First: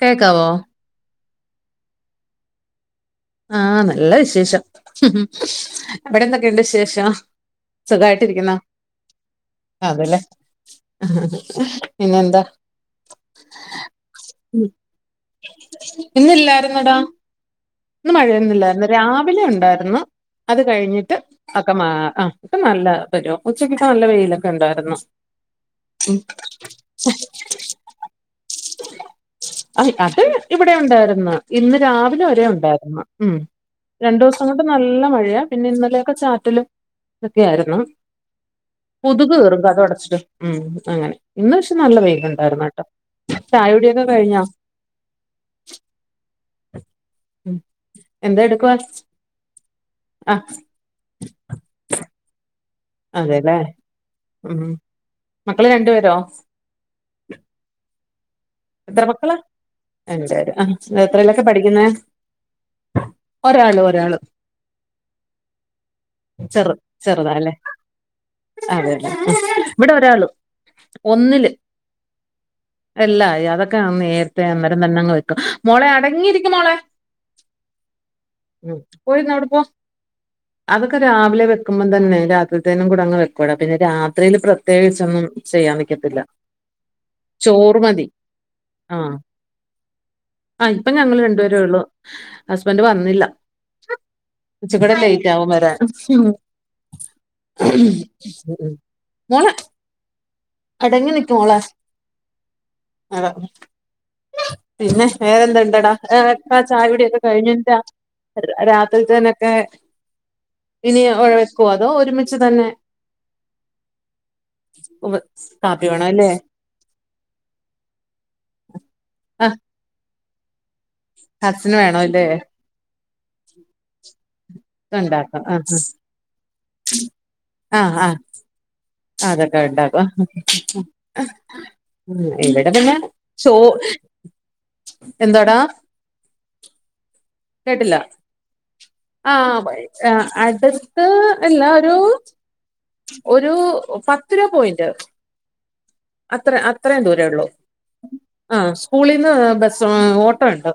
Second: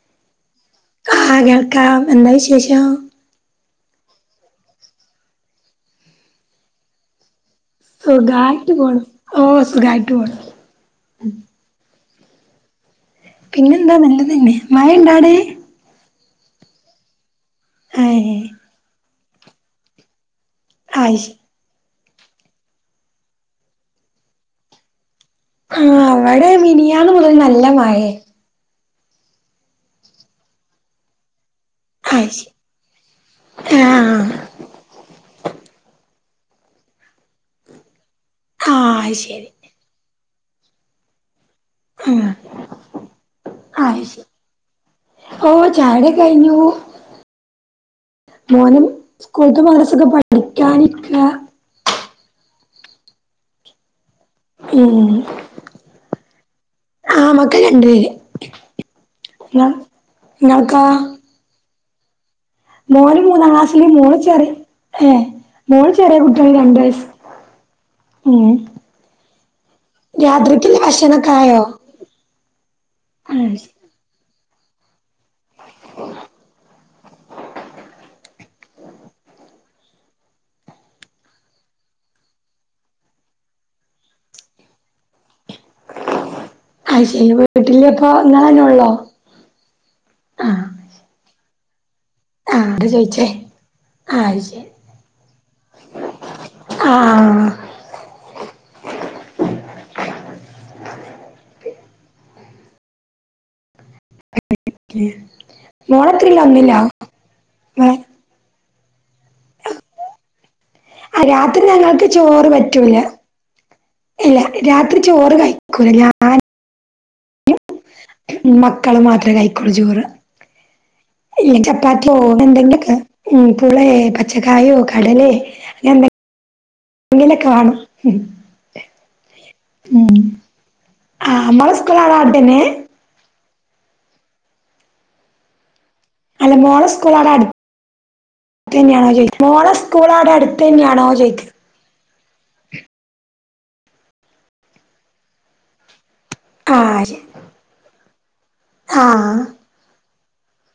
കേക്കാവോ? ആഹ് കേൾക്കാം എന്താ വിശേഷം ആഹ നല്ല വിശേഷം ഇവിടെന്തൊക്കെയുണ്ട് വിശേഷം സുഖായിട്ടിരിക്കുന്നൊ? സുഖായിട്ട് പോണു ഓ സുഖായിട്ട് ആന്നെല്ലേ പോണു പിന്നെന്താ? പിന്നെന്താ നല്ലതെന്നെ മഴെണ്ടാടെ? ഇന്നില്ലായിര്ന്നെടാ ഇന്ന് ഏഹ് മഴയൊന്നില്ലായിരുന്നു രാവിലെ ഉണ്ടായിരുന്നു അത് കഴിഞ്ഞിട്ട് അയ്ശ് ഒക്കെ മാ ആഹ് ഇപ്പ നല്ല പെരുവാ ഉച്ചക്കൊക്കെ നല്ല വെയിലൊക്കെയുണ്ടായിരുന്നു ആഹാ ഇവടെ മിനിയാന്ന് മുതല് നല്ല മഴെ ആഹ് അത് ഇവിടെയുണ്ടായിരുന്നു ഇന്ന് രാവിലെ അയ്ശ് വരെ ഉണ്ടായിരുന്നു ഉം ആഹ് രണ്ടൂസം അങ്ങോട്ട് നല്ല മഴയാ പിന്നെ ഇന്നലെയൊക്കെ ചാറ്റലും ഇതൊക്കെയായിരുന്നു ആഹ് അയ്ശരി ഉം അങ്ങനെ ഇന്ന് പക്ഷെ നല്ല ആഹ് വെയിലുണ്ടായിരുന്ന്ട്ടോ ചായൊടിയൊക്കെ അയ്ശരി കഴിഞ്ഞോ? ഓ ചായൊടിയൊക്കെ കഴിഞ്ഞു ഉം എന്താ എടുക്കുവാ മോനും സ്കൂൾത്തും മദ്രസത്തെക്കെ ആ പഠിക്കാനിരിക്ക അതെലെ ഉം മക്കള് രണ്ട് പേരോ? ആ മക്കൾ രണ്ടു പേര് എത്ര മക്കളാ. ഇങ്ങൾ രണ്ട് പേര്. ഇങ്ങൾക്കോ ആ എത്രല്ലൊക്കെ പഠിക്കുന്നേ? മോന് മൂന്നാം ഒരാള് ക്ലാസ്സില് ഒരാള് മോള് ചെറി ഏഹ് മോൾ ചെറിയ കുട്ടിയാണ് രണ്ട് വയസ്സ് ചെറുതാണ് അല്ലേ ഉം ഇവിടെ ഒരാള് രാത്രിക്ക്ള്ള ഭക്ഷണംക്കെ ആയോ ഇല്ല ആഹ് യതൊക്കെ താണ് നേരത്തെ അന്നേരം തന്നെ അങ്ങ് വെക്കും മോളെ അടങ്ങിയിരിക്കും മോളെ ഉം ഉ അതൊക്കെ രാവിലെ വെക്കുമ്പോം തന്നെ രാത്രിത്തേന്നും കൂടെ അങ്ങ് വെക്കൂടാ പിന്നെ രാത്രിൽ പ്രത്യേകിച്ചൊന്നും ചെയ്യാൻ നിക്കത്തില്ല അത് ശരി വീട്ടില് പ്പോ നിങ്ങളാ ആഹ് ആ ഇപ്പം ഞങ്ങൾ രണ്ട് പേരുള്ളു ആഹ് ഹസ്ബൻഡ് അതാ വന്നില്ല ചോയിച്ചേ ആഹ് അത് ശരി ഇച്ചികൂടെ ലെയിറ്റവും വരാൻ ആഹ് മോളെ അടങ്ങി നിക്കും മോളെ അതാ പിന്നെ വേറെന്ത ഇണ്ടടാ ഏ മോളെത്രയിലാ ആ ഒന്നിലോ? ചായ കുടിയൊക്കെ കഴിഞ്ഞിന്താ മോളെ അടുകള രാത്രിത്തേനോക്കെ ഇനി ആഹ് ഒഴ രാത്രി വെക്കൂ അതോ ഞങ്ങൾക്ക് ഒരുമിച്ച് ചോറ് തന്നെ പറ്റൂല. ഇല്ല രാത്രി ഉവ്വ് ചോറ് കാപ്പി കഴിക്കൂല വേണ അല്ലേ ഞാൻ മക്കള് മാത്രേ ആഹ് കൈക്കൊള്ളൂ ചോറ് ഇല്ല ഹസ്സിന് വേണം ചപ്പാത്തി അല്ലേ ഓഡ് ണ്ടെങ്കി അ് ന്ക്കിവിടെ [inaudible] പച്ചക്കായോ കടലേ ഉണ്ടാക്കാം ആഹ് എന്തൊ എന്തെങ്കിലൊക്കെ കാണും ആഹ് ആഹ് അതൊക്കെ ഉണ്ടാക്കും ആഹ് മോളെ സ്കൂള് അവടെ അടുത്തന്നെ? ഇവിടെ പിന്നെ ച്ചോ എന്താടാ അല്ല മോള സ്കൂളാ അടു തന്നെയാണോ ആ ചോദിക്ക മോളെ കൊഴച്ച് സ്കൂൾ ആ അവിടെ അടുത്ത് തന്നെയാണോ അടുത്തടുത്ത് ചോദിക്ക ഇല്ല ഒരു ഒരു പത്ത് രൂപ പോയിന്റ് അത്ര ആഹ് അത്രേയും ശരി ദൂരേ ഉള്ളൂ ആ സ്കൂളിന്ന് ആഹ് ബസ് ഓട്ടോ ഉണ്ട്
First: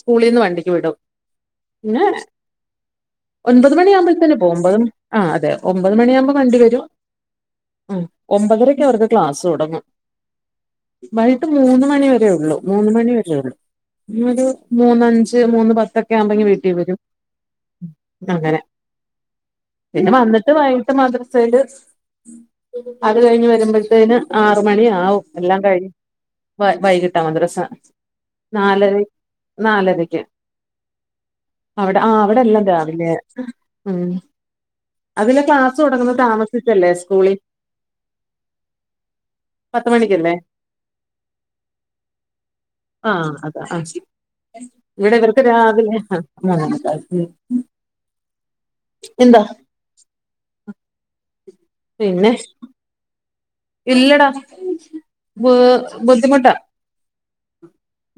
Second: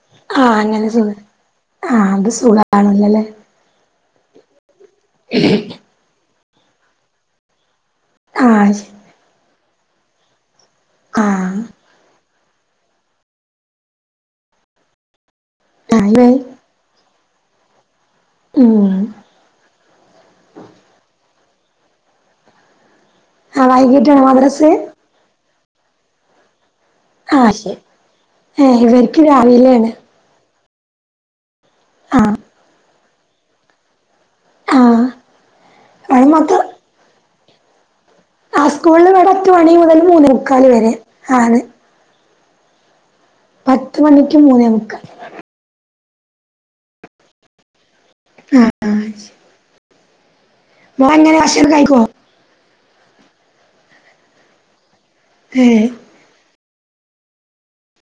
സ്കൂളിന്ന് ആഹ് വണ്ടിക്ക് അങ്ങനെ വിടും സുഖ ആഹ് അത് സ്‌കൂളാണുന്നല്ലേ ഒൻമ്പത് മണിയാകുമ്പോത്തന്നെ പോവും അമ്പതും ആ അതെ ഒമ്പത് മണിയാകുമ്പോൾ വണ്ടി വരും. ഉം ആഹ് ഒമ്പതരക്ക് ശരി അവർക്ക് ക്ലാസ് തുടങ്ങും വൈകിട്ട് ആഹ് മൂന്ന് മണി വരേ ഉള്ളൂ മൂന്ന് മണി വരെ ഉള്ളൂ ഒരു മൂന്നഞ്ച് മൂന്ന് പത്തൊക്കെ ആഹ് ആവുമ്പത്തേക്ക് വീ ട്ടിൽ വരും അങ്ങനെ ഉം പിന്നെ വന്നിട്ട് വൈകിട്ട് മദ്രസയില് അത് കഴിഞ്ഞ് ആഹ് വരുമ്പോഴത്തേന് വൈകിട്ടാണോ ആറു മദ്രസ് മണി ആവും എല്ലാം കഴിഞ്ഞ് വൈ വൈകിട്ട് ട്ട ആഹ് മദ്രസ ശരി ഏഹ് നാലരെ ഇവർക്ക് രാവിലെയാണ് നാലരയ്ക്ക് അവിടെ ആ ആഹ് അവിടെല്ലാം രാവിലെയ ഉം ആഹ് അതില് ക്ലാസ് തുടങ്ങുന്നത് അവിടെ മൊത്തം താമസിച്ചല്ലേ സ്കൂളിൽ ആ സ്കൂളിൽ ഇവിടെ എട്ട്മണി മുതൽ മൂന്ന് മുക്കാല് വരെ ആതെ ആഹ് അത് ആ പത്ത് ശരി മണിക്ക് മൂന്നേ മുക്കാൽ ഇവിടെ ടെ രാവിലെ അ മൂന്നേമുക്കാല് ആ ആഹ് അത് ശരി മോൻ എങ്ങനെ ഭക്ഷണം കഴി പിന്നെ ഇല്ലെടാ ബ് ഏഹ് ബുദ്ധിമുട്ടാ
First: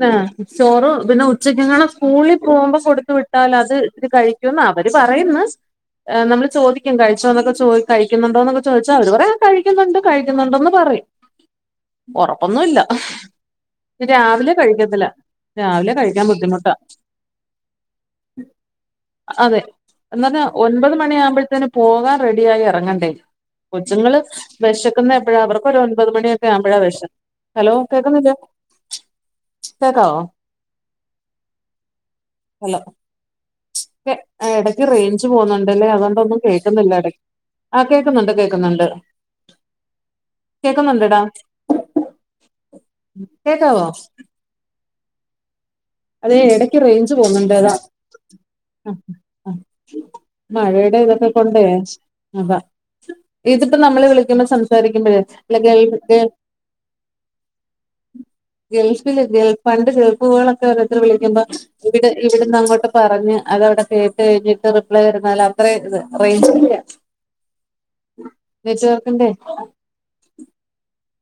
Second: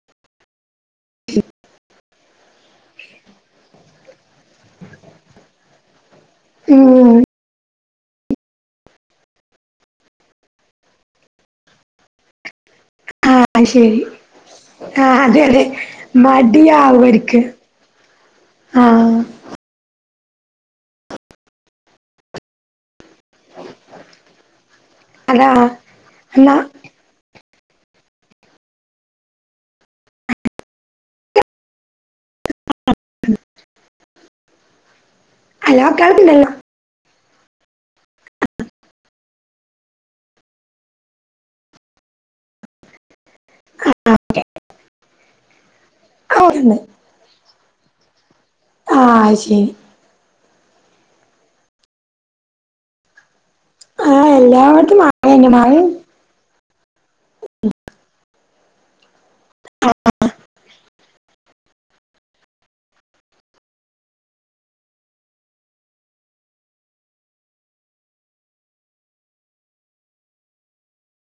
ആഹ് ചോറ് പിന്നെ ഉച്ചക്കങ്ങാള സ്കൂളിൽ പോവുമ്പ കൊടുത്തു വിട്ടാല് അത് ഇത് കഴിക്കുംന്ന് അവര് പറയുന്നു നമ്മള് ചോദിക്ക ഉം കഴിച്ചോ എന്നൊക്കെ ചോ ദിച്ചകഴിക്കുന്നുണ്ടോ എന്നൊക്കെ ചോദിച്ചാ അവർ പറയ കഴിക്കുന്നുണ്ട് കഴിക്കുന്നുണ്ടന്ന് പറയും ഒറപ്പൊന്നുല്ല ആഹ് ശരി രാവിലെ ആ കഴിക്കത്തില്ല അതെ അതെ രാവിലെ കഴിക്കാൻ ബുദ്ധിമുട്ടാ. മടിയാവും അവർക്ക് ആ അതെ. എന്നിട്ട് ഒൻപത് മണിയ ആകുമ്പോഴത്തേന് പോകാൻ റെഡിയായി റങ്ങണ്ടേ കൊച്ചുങ്ങള് വെഷക്കുന്നെ എപ്പോഴാ അതാ അവർക്കൊ ഒരു ഒൻമ്പത് മണിയക്കെ എന്നാ ആവുമ്പഴാ വെശം ഹലോ കേക്ക്ന്നില്ല കേക്കാവോ? ഹലോ ച്ച് എ എടയ്ക്ക് റേഞ്ച് അല്ല പോന്നുണ്ടല്ലേ അതോണ്ടൊന്നും കേൾക്കുന്നില്ല കേ [unintelligible] ആ കേൾക്കുന്നുണ്ട് കേൾക്കുന്നുണ്ട്. കേക്കുന്നുണ്ടടാ കേക്കാവോ [inaudible] അതെ ആ ഓ, ഉണ്ട്. എടയ്ക്ക് റേഞ്ച് പോവു ന്നുണ്ട്താ അ ആഹ്. ആ ശരി മഴയുടെ തൊക്കെ കൊണ്ടേ അതാ. ഇതിപ്പോ നമ്മള് ആ വിളിക്കുമ്പോ എല്ലായിടത്തും മഴ സംസാരിക്കുമ്പോഴെ തന്നെ മഴ ല്ലെങ്കി കേൾ ഗൾഫില് ഗൾഫ് പണ്ട് ഗൾഫുകോളൊക്കെ ഓരോര്ത്തര് വിളിക്കുമ്പോ ഇവിടെ ഇവിടുന്ന് അങ്ങോട്ട് പറഞ്ഞ് അതവിടെ കേട്ട്കഴിഞ്ഞിട്ട് റിപ്ലൈ വരുന്നും അത്ര ഇത് റൈഞ്ച് ല്ല. [inaudible] നെറ്റ് വർക്കിന്റെ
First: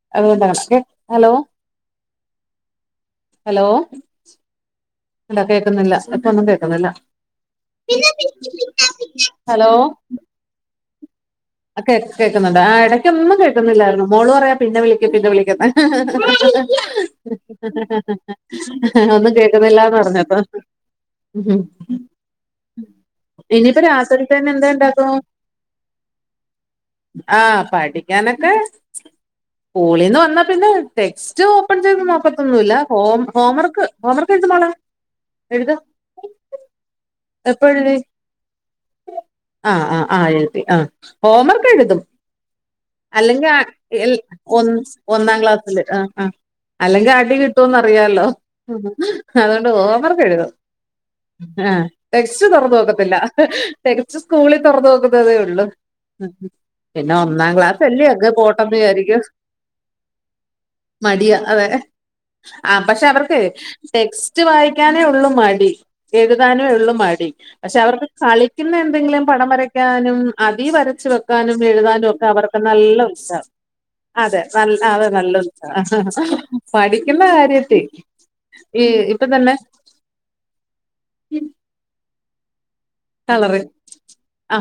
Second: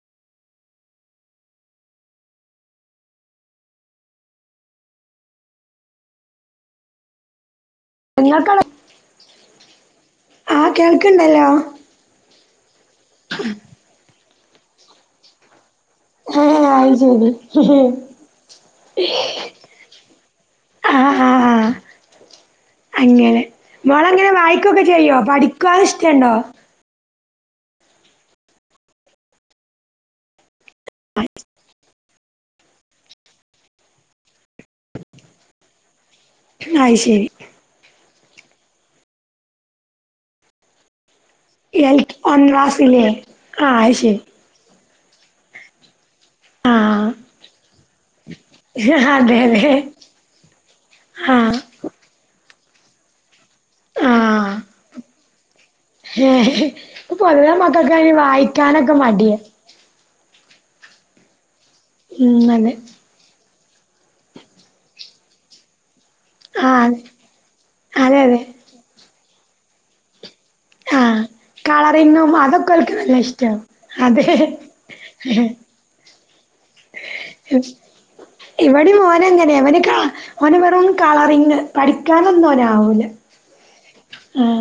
[unintelligible] ഹലോ [unintelligible] ഹലോ ഇല്ല കേക്കുന്നില്ല മറ്റൊന്നും കേൾക്കുന്നില്ല. നിങ്ങൾ കാണ് ഹലോ ആ കേൾക്ക്ണ്ടല്ലോ ആ കേക് കേക്കുന്നുണ്ട് ആ ഇടയ്ക്കൊന്നും കേക്ന്നല്ലായിര്ന്നു മോള് പറയാ പിന്നെ വിളിക് പിന്നെ വിളിക്കെന്ന് ആ അത് ശരി [unintelligible] ഒന്നും കേക്കുന്നില്ലന്ന് പറഞ്ഞപ്പൊ ആ ആ ആ അങ്ങനെ മോള ങ്ങനെ രാത്രിത്തേന് എന്താ വായിക്കുക്കെ ഇണ്ടാക്കും ചെയ്യോ പഠിക്കുവ ഇഷ്ടണ്ടോ? ആഹ് പഠിക്കാനൊക്കെ സ്കൂളിൽന്ന് വന്നാ പിന്നെ ട്ടെക്ക്സ് സ്റ്റ് ഓപ്പൺ ചെയ്ത് നോക്കതോന്നുല്ലാ ഹോം ഹോംമറ്ക്ക് ഹോംമറ്ക്ക് എഴുതുന്നള എഴുത അയ് ശെരി [unintelligible] ആ ആ ആ എത്തി ആ ഹോംവർക്ക് എഴുതും. ഒന്നാസില് അല്ലെങ്കി ആ എൽ ഓന്ന ഒന്നാം ക്ലാസില് ആ ആ. അല്ലെങ്കിൽ അടി കിട്ടുന്ന് അറിയാലോ ഹ് അതെ അതുകൊണ്ട് അതെ ഓവർക്ക് എഴുതും. ആ ആഹ് ടെക്സ്റ്റ് തോറന്ന് നോക്കത്തില്ല അഹ ഹ് തെകച്ച് ആ സ്കൂളിൽ തൊറന്ന് നോക്കുന്നതേ ഉള്ളു ഇപ്പൊ പിന്നെ പൊതുവെ ഒന്നാം ക്ലാ [unintelligible] മക്കൾക്ക് അയിന് അങ്ങ് പോട്ടന്ന് വായിക്കാനൊക്കെ വിചാരിക്കും. മടിയാ മടിയ അതെ ഉം അതെ ആ പക്ഷെ അവർക്ക് ഹ് ടെക്സ്റ്റ് വായിക്കാനേ ഉള്ളു മടി എഴുതാനേ ഉള്ളു ആഹ് മടി പക്ഷെ അവർക്ക് അതെ അതെ കളി പിന്നെ എന്തെങ്കിലും പടം വരയ്ക്കാനും അതി വരച്ച് വെക്കാനും എഴുതാനും ഒക്കെ അവർ ക്കൾക്ക് നല്ല ഇഷ്ട അതെ നല്ല ആ അത നല്ല അ ഹ ഹ ഹാ പഠിക്കുന്ന കാര്യത്തി ഈ ഇവിടിം മോന ഇപ്പൊ തന്നെ ങ്ങനെ വന് കാ ഓന് വെറും കളറിങ്ങ് പഠിക്കാനൊന്നും ഒനാവൂല കളറ് ആ്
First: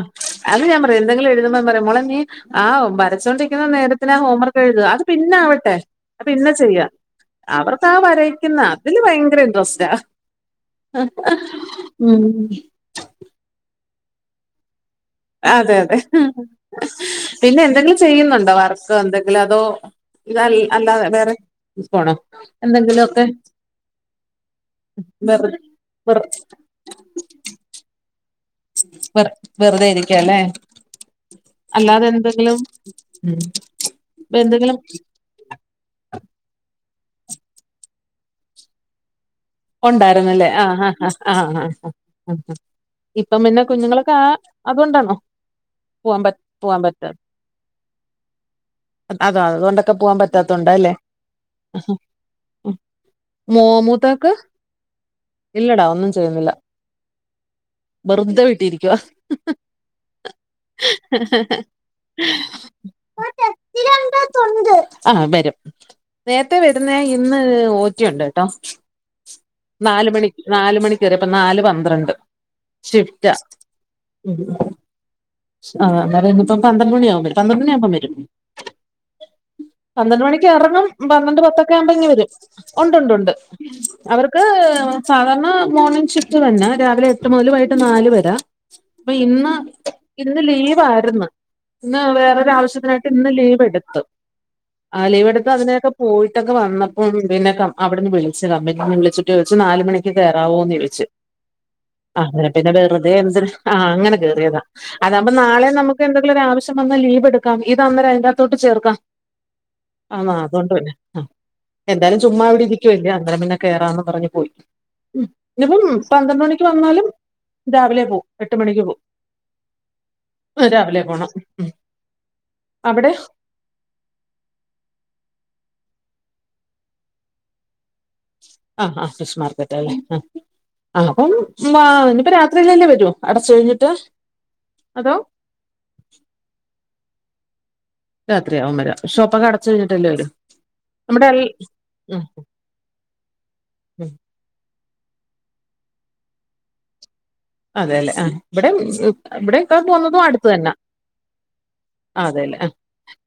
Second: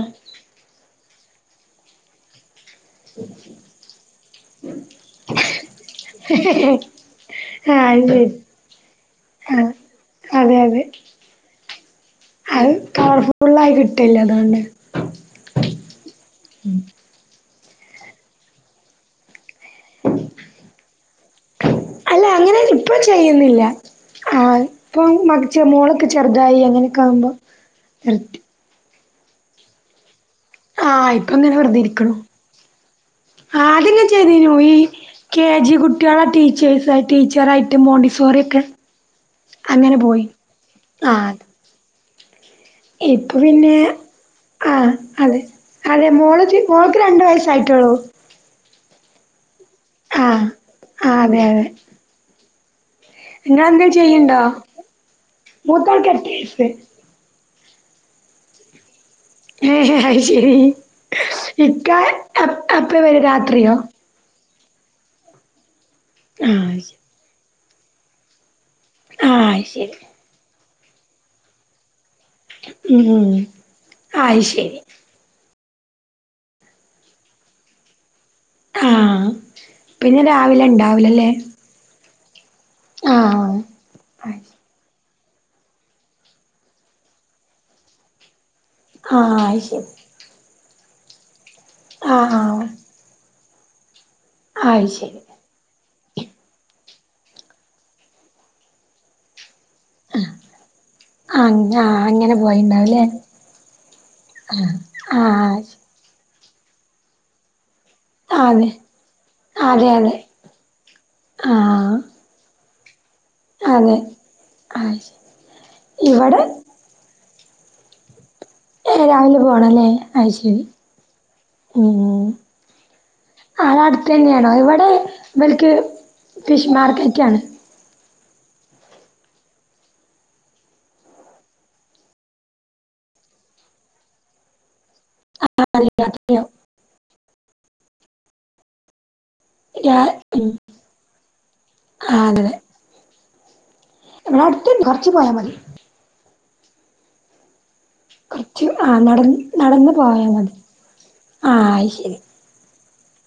അത് ഞാൻ പറയും എന്തെങ്കിലും എഴുതുമ്പോ പറയും മോളെ നീ ആ വരച്ചോണ്ടിക്ന്ന നേരത്തിനാ ഹോംവർക്ക് എഴുത അത് പിന്ന ആവട്ടെ അത് പിന്നെ ചെയ്യാ. ആഹ് അവർക്കാ അത് ശരി വരക്ക്ന്ന അതില് ഭയങ്കര ആഹ് ഇൻട്രസ്റ്റാ. അതെ അതെ. [unintelligible] ഉം കളർഫുള്ള ആയി കിട്ടല്ലേ അതോണ്ടാണ് അതെ അതെ ഹ്.. പിന്നെ എന്തെങ്കിലും ചെയ്യുന്നുണ്ടോ വർ എന്തെങ്കിലും അതോ ഇത് അല്ലാതെ വേറെ. പോണം അല്ല അങ്ങനെ ഇപ്പൊ എന്തെങ്കിലും ഒക്കെ. ചെയ്യുന്നില്ല ആഹ് ഇപ്പൊ [unintelligible] മോളൊക്കെ വെറു ചെറുതായി അങ്ങനെയൊക്കെ ആവുമ്പോ നിർത്തി. ഇപ്പൊ വെറുതെ ഇരിക്കാല്ലേ? ആഹ് ഇപ്പൊ ഇങ്ങനെ വെറുതെ ഇരിക്കാണു ഉം. ആദ്യം ഞാൻ ചെയ്തിനു ഈ എന്തെങ്കിലും കെ ജി കുട്ടിയാളെ ടീച്ചേഴ്സ് ടീച്ചറായിട്ട് മോണ്ടിസോറി യൊക്കെ. ഒണ്ടായിരുന്ന്ല്ലേ ആഹ് ആഹ് ആഹ് ആഹ് ആഹ് ഇപ്പൊ ഇപ്പം പിന്നെ കുഞ്ഞുങ്ങളൊക്കെ ആ ആഹ് അതുകൊണ്ടാണോ അതെ അതെ പോവാൻ പ മോള് പോവാൻ മോൾക്ക് പറ്റാ രണ്ടു വയസ്സായിട്ടോള്ളു. അതാ അത് കൊണ്ടൊക്കെ പോവാൻ ആഹ് പറ്റാത്തോണ്ടല്ലേ ആഹ് അതെ അതെ ആഹ് മോ നിങ്ങളെന്തേലും മൂത്താക്ക് ചെയ്യണ്ടോ ഇല്ലടാ ഒന്നും മൂത്താൾക്ക് എട്ട് ചെയ്യുന്നില്ല. വയസ്സ് വെർതെ വീട്ടിരിക്കുവ. ഏ അയ് ശരി ഇക്ക എപ്പ വെര രാത്രിയോ? ആഹ് ആഹ് വെരും നേർത്തെ ആഹ് വെരുന്നെ ഇന്ന് ഓറ്റിയുണ്ട് ട്ടോ. ആഹ് ശരി നാല് മണിക്ക് നാല്മണിക്കേറിയപ്പ നാലേപന്ത്രണ്ട്. ഉം ഷിഫ്റ്റാ. അത് ശരി ആഹ് അന്നേരം ഇപ്പ പന്ത്രണ്ട് മണിയാവുമ്പ പന്ത്ര മണി ആവ്മ്പ വരും. ആഹ് പിന്നെ പന്ത്രണ്ട് മണിക്ക് രാവിലെ എറങ്ങും ഉണ്ടാവൂലല്ലേ പന്ത്രണ്ടെ പത്താ [unintelligible] വെരും ഉണ്ട്ണ്ട്ണ്ട് ആഹ് അവർക്ക് സാധാരണ മോർണിംഗ് ഷിഫ്റ്റ് തന്നെ രാവിലെ എട്ട് മുതൽ വൈകിട്ട് നാല് വരെ. അപ്പൊ ആഹ് ഇന്ന് അത് ശരി ഇന്ന് ലീവായിരുന്നു ഇന്ന് ആഹ് വേറൊരു ആഹ് ആവശ്യത്തിൻ ഇന്ന് ലീവ് എടുത്തു അത് ആ ശരി ലീവെടു അതിലൊക്കെ പോയിട്ടൊക്കെ വന്നപ്പം പിന്നെക്കെ അവിട്ന്ന് വിളിച്ചതാ [unintelligible] വിളിച്ച്ട്ട് ചോദിച്ചു നാലുമണി ജ് കേറാവോ എന്ന് ചോദിച്ചു. [unintelligible] അങ്ങനെ പിന്നെ പോയിണ്ടാവുല്ലേ വെറുതെ എന്തിന് ആഹ് അങ്ങനെ കേറിയതാ ആഹ് അതാവുമ്പോ ആഹ് നാളെ നമു എന്തെങ്കിലൊരാവശ്യം വന്ന ലീവെടു ക്കാം. ഇത് അന്നേരം അതിറ്റകത്തോട്ട് അതെ ചേർക്കാം അതെ അതെ ആഹ് അതോണ്ട് തന്നെ ആഹ് ആഹ് എന്തായാലും. ചുമ്മാ അവിടെ ഇരിക്കുവല്ലേ അങ്ങനെ പിന്നെ അതെ കേറാന്ന് പറഞ് പോയി. അത് ശരി ഇന്നിപ്പം പന്ത്രണ്ട് ഇവിടെ മണി വന്നാലും രാവിലെ പോകും. എട്ട് മണിക്ക് പോവും രാവിലെ പോണല്ലേ അത് ശരി രാവിലെ പോണം ഉം അവിടെ ആഹ് അതട്ത്തന്നെയാണോ ഇവടെ ഇബൽക്ക് ഫിഷ് മാർക്കറ്റ് ആണ്. ആഹ് ആഹ് ഫിഷ്മാർക്കറ്റാല്ലെ ആഹ് ആഹ് അപ്പം മാ ഇനിപ്പോ രാത്രിയില്ലല്ലേ വരു അടച്ച് കഴിഞ്ഞിട്ട് അതോ. [inaudible] രാത്രിയാവും വരാൻ ഷോപ്പൊക്കെ അടച് രാ കഴിഞ്ഞിട്ടല്ലേ വരു ഉം നമ്മുടെ അൽ ഉം ആഹ് ഉം അട്ത്തെന്നെ കൊർച്ച് പോയാ മതി അതെല്ലേ ആ കൊർച്ച് ഇവിടെ ആഹ് നടന്ന് ഇവിടെ ഇക്കാ നടന്നു പോവുന്നതും പോയാ മതി ആ ശരി. ആഹ് അതെല്ലേ.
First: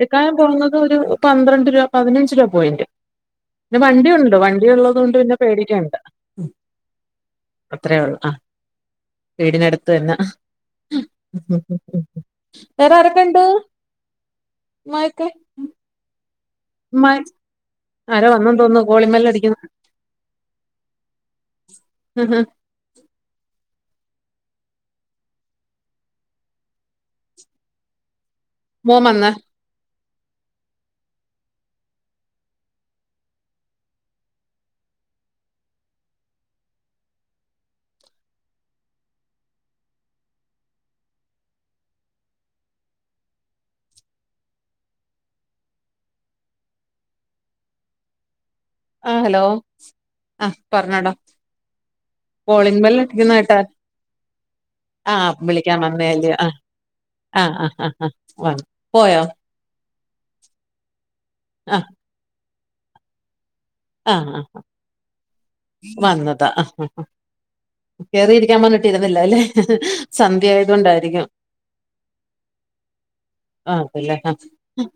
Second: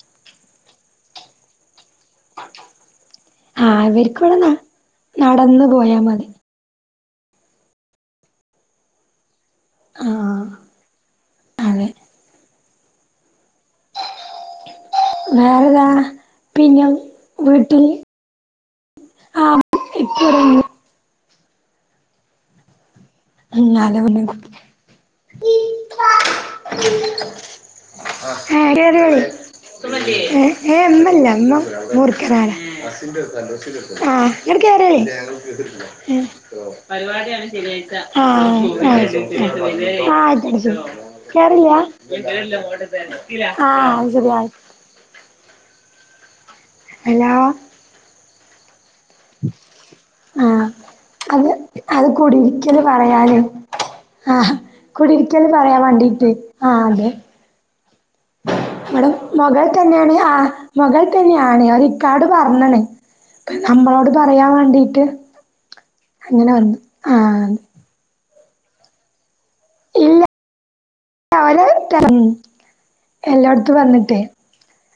ഇക്കായം പോകുന്നത് ഒരു പന്ത്രണ്ട് രൂപ പതിനഞ്ച് രൂപ പോയിന്റ്. പിന്നെ ആഹ് വണ്ടിയുണ്ട് ഇവർക്കിവിടെ ന വണ്ടി ഉള്ളത് കൊണ്ട് പിന്നെ നടന്ന് പേടിക്കേണ്ട. പോയാ മതി അത്രേ ഒള്ളു ആഹ് വീടിനടുത്ത് തന്നെ ആഹ് അതെ വേറെ ആരൊക്കെണ്ട്? [unintelligible] പിന്നെ ഉമ്മ വീട്ടിൽ. ആരോ വന്നു തോന്നുന്നു കോളിഗ് ബെല്ല് അടിക്കുന്നു. [unintelligible] ഹ ഹ [unintelligible] ഏ മോൻ കേറിയോളി വന്നാ ഏ ഇമ്മല്ല [unintelligible] ബസിൻ്റടുത്താ ആഹ് ങ്ങട്ട് കേറിയോളി ഏ, പരിപാടിയാണ് ശനിയാഴ്ച ആഹ് ആഹ് ആഹ് ആഹ് ശരി ശരി. കേറില്ല്യാ ആഹ് അത്ശരി ആഹ്. ഹലോ. ആഹ് ഹലോ. ആ ആഹ് പറഞ്ഞോടാ അത് അത് കുടിയിരിക്കല് കോളിങ് ബെല്ല് അടിക്കുന്ന പറയാന് കേട്ടായിരുന്നു. ആഹ് കുടിയിരിക്കല് പറയാൻ വേണ്ടീട്ട് വന്നേല്ലിയോ ആ ആഹ് അതെ. ആഹ് ആഹ് ആഹ് ആഹ്. വന്നു അവിടെ പോയോ മുകളിൽ തന്നെയാണ് ആഹ് മുകൾ തന്നെയാണ് അവർ ആഹ് ഇക്കയോട് പറഞ്ഞിണ്. നമ്മളോട് ആഹ് ആഹ് പറയാൻ വേണ്ടീട്ട് വന്നതാ അങ്ങനെ വന്നു ആഹ് ആഹ്. കേറിയിരിക്കാൻ പറഞ്ഞിട്ട് ഇരുന്നില്ല അല്ലെ. ഇല്ല സന്ധ്യ ആയതു കൊണ്ടായിരിക്കും. അവര് ഉം. എല്ലായിടത്തും ആഹ് അതല്ലേ വന്നിട്ടേ ആഹ്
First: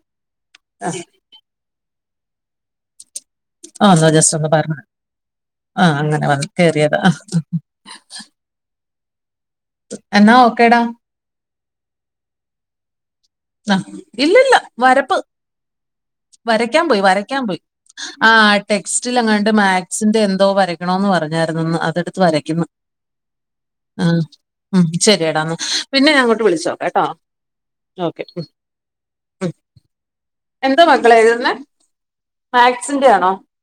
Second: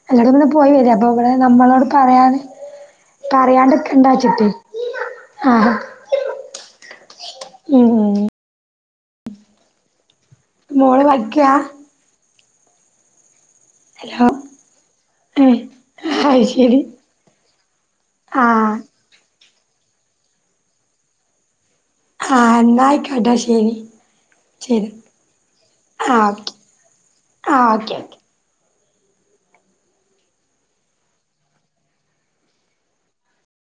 എല്ലാടത്തും പോയി വര്യാ അപ്പൊ ഇവിടെ നമ്മളോട് പറയാതെ. ആഹ് അതൊന്ന് ജസ്റ്റ് ഒന്ന് പറഞ്ഞാ ആ ആഹ് അങ്ങനെ വന്ന് കേറിയതാ ആഹ്. ഉം. എന്നാ ഓക്കെ. മോള് പഠിക്യാ. ആഹ് ഹലോ ഇല്ലലില്ല വരപ്പ്. ഏ അത് ശരി വരയ്ക്കാൻ പോയി, വരയ്ക്കാൻ പോയി ആ ആഹ് ടെക്സ്റ്റി ലെങ്ങാട്ട് മാക്സിന്റെ എന്തോ വരയ്ക്കണോന്ന് പറഞ്ഞായിരുന്നുന്ന് അത് എടു ത്ത് ആ വരക്കുന്നു എന്നായിക്കോട്ടെ ശരി ആഹ്. ഉം ശരി ശരിയെടാ എന്നാ പിന്നെ ഞാൻ അങ്ങോട്ട് വിളിച്ച് നോക്കാം കേട്ടോ. ആഹ്. ഓക്കെ ഉം. ഉം എന്താ മക്കളെയെഴുതുന്നേ മാക്സിന്റെ ആണോ?